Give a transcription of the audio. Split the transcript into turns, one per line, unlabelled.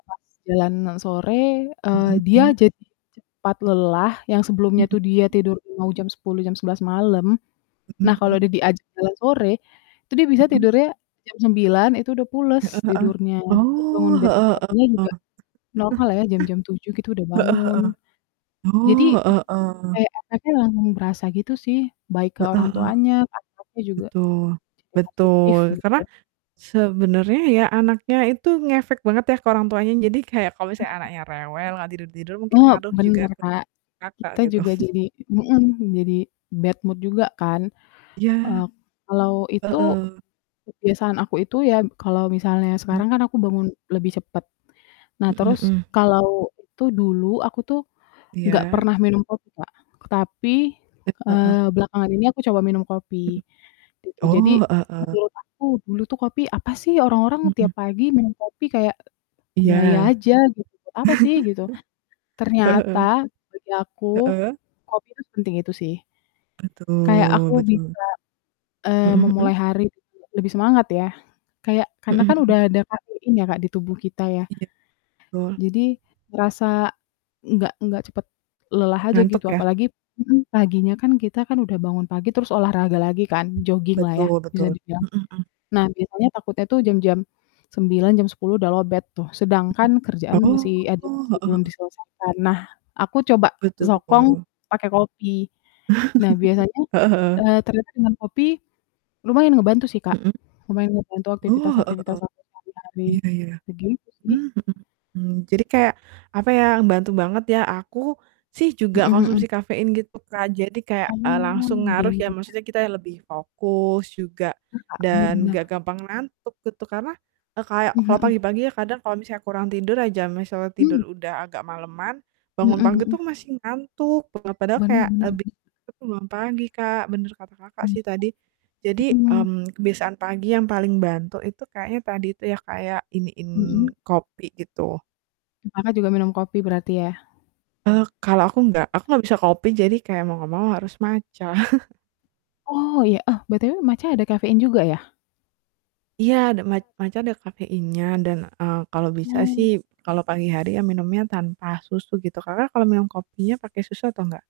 Pas jalanan sore, eee,
Mhm,
dia
mmm.
jadi cepat lelah, yang sebelumnya itu dia
Mhm.
tidur mau jam 10, jam 11 malam.
Mhm
Nah kalau
mhm.
dia diajak jalan sore, itu dia bisa
Mhm.
tidurnya jam 9, itu udah pules,
Heeh heeh.
tidurnya. Jadi
Oh,
bangun besok
heeh
paginya
heeh.
juga normal ya, jam-jam 7 gitu udah
Heeh
bangun.
heeh.
Jadi
Oh, heeh heeh.
kayak efeknya langsung berasa gitu sih, baik ke
Heeh
orang
heeh.
tuanya, anak-anaknya juga.
Betul,
Cepet adiktif,
betul,
gitu.
karena sebenarnya, ya, anaknya itu ngefek banget ya ke orang tuanya. Jadi kayak kalau misalnya
Kenapa?
anaknya rewel, gak tidur-tidur mungkin
Oh,
ngaruh juga
bener
ke
Kak,
Kakak
kita
gitu.
juga jadi mhm, jadi bad mood juga kan.
Iya.
Eee, kalau itu
Heeh.
kebiasaan aku itu ya, kalau misalnya
Mmm.
sekarang kan aku bangun lebih cepet. Nah,
Mhm
terus
mhm.
kalau itu dulu aku tuh gak
Iya.
pernah minum kopi Kak, tapi,
Ep heeh.
eee, belakangan ini aku coba minum kopi,
Mhm.
gitu. Jadi
Oh, heeh heeh.
menurut aku dulu tuh kopi, "Apa sih orang-orang
Mhm.
tiap pagi minum kopi, kayak
Iya.
gaya aja gitu, apa sih?" gitu.
Heeh heeh.
Ternyata, bagi aku,
Heeh.
kopi itu sepenting itu sih. Kayak aku
Betul betul.
bisa, eee,
Mhm mhm.
memulai hari gitu ya, lebih semangat ya. Kayak karena
Mhm
kan
mhm.
udah ada kafein ya Kak, di tubuh kita ya.
Iya, betul.
Jadi rasa nggak nggak cepet lelah aja
Ngantuk
gitu.
ya?
Apalagi mhm, paginya kan, kita kan udah bangun pagi terus olahraga lagi kan, joginglah ya,
Betul
bisa
betul,
dibilang.
mhm mhm.
Nah biasanya takutnya tuh jam-jam 9, jam 10 udah lowbat tuh, sedangkan
Mhm.
kerjaan masih
Oh,
ada
heeh
masih belum
heeh.
diselesaikan. Nah, aku coba
Betul.
sokong pake kopi. Nah, biasanya
Heeh heeh.
eee, ternyata dengan kopi lumayan ngebantu sih Kak.
Mhm.
Lumayan ngebantu
Oh, heeh
aktivitas-aktivitas
heeh.
aku sehari-hari.
Iya iya.
Begitu
Mmm,
sih.
mhm mhm. Jadi, kayak apa ya, bantu banget ya. Aku sih juga
Mhm mhm.
konsumsi kafein gitu Kak, jadi kayak, eee,
Oh,
langsung ngaruh
game
ya,
ya?
maksudnya kita lebih fokus, juga
Iya, Kak, bener
dan
bener.
enggak gampang ngantuk gitu. Karena eee, kayak
Mhm
kalau
mhm.
pagi-pagi ya, kadang kalau misalnya kurang tidur aja, misalnya tidur
Hmm.
udah agak maleman, bangun
Mhm
pagi
mhm.
tuh masih ngantuk banget. Padahal
Bener
kayak
bener.
[unintelligible]
Hmm.
bangun pagi Kak, bener kata Kakak
Hmm,
sih tadi. Jadi,
mhm.
mmm, kebiasaan pagi yang paling bantu itu kayaknya tadi tuh ya, kayak iniin
Mhm.
kopi gitu.
M Kakak juga minum kopi berarti ya?
Eee, kalau aku nggak. Aku nggak bisa kopi, jadi kayak mau enggak mau harus matcha.
Oh, iya. Oh, BTW matcha ada kafein juga ya?
Iya, ada mat matcha ada kafeinnya dan, eee, kalau bisa sih
Oh.
kalau pagi hari ya minumnya tanpa susu gitu. Kakak kalau minum kopinya pake susu atau enggak?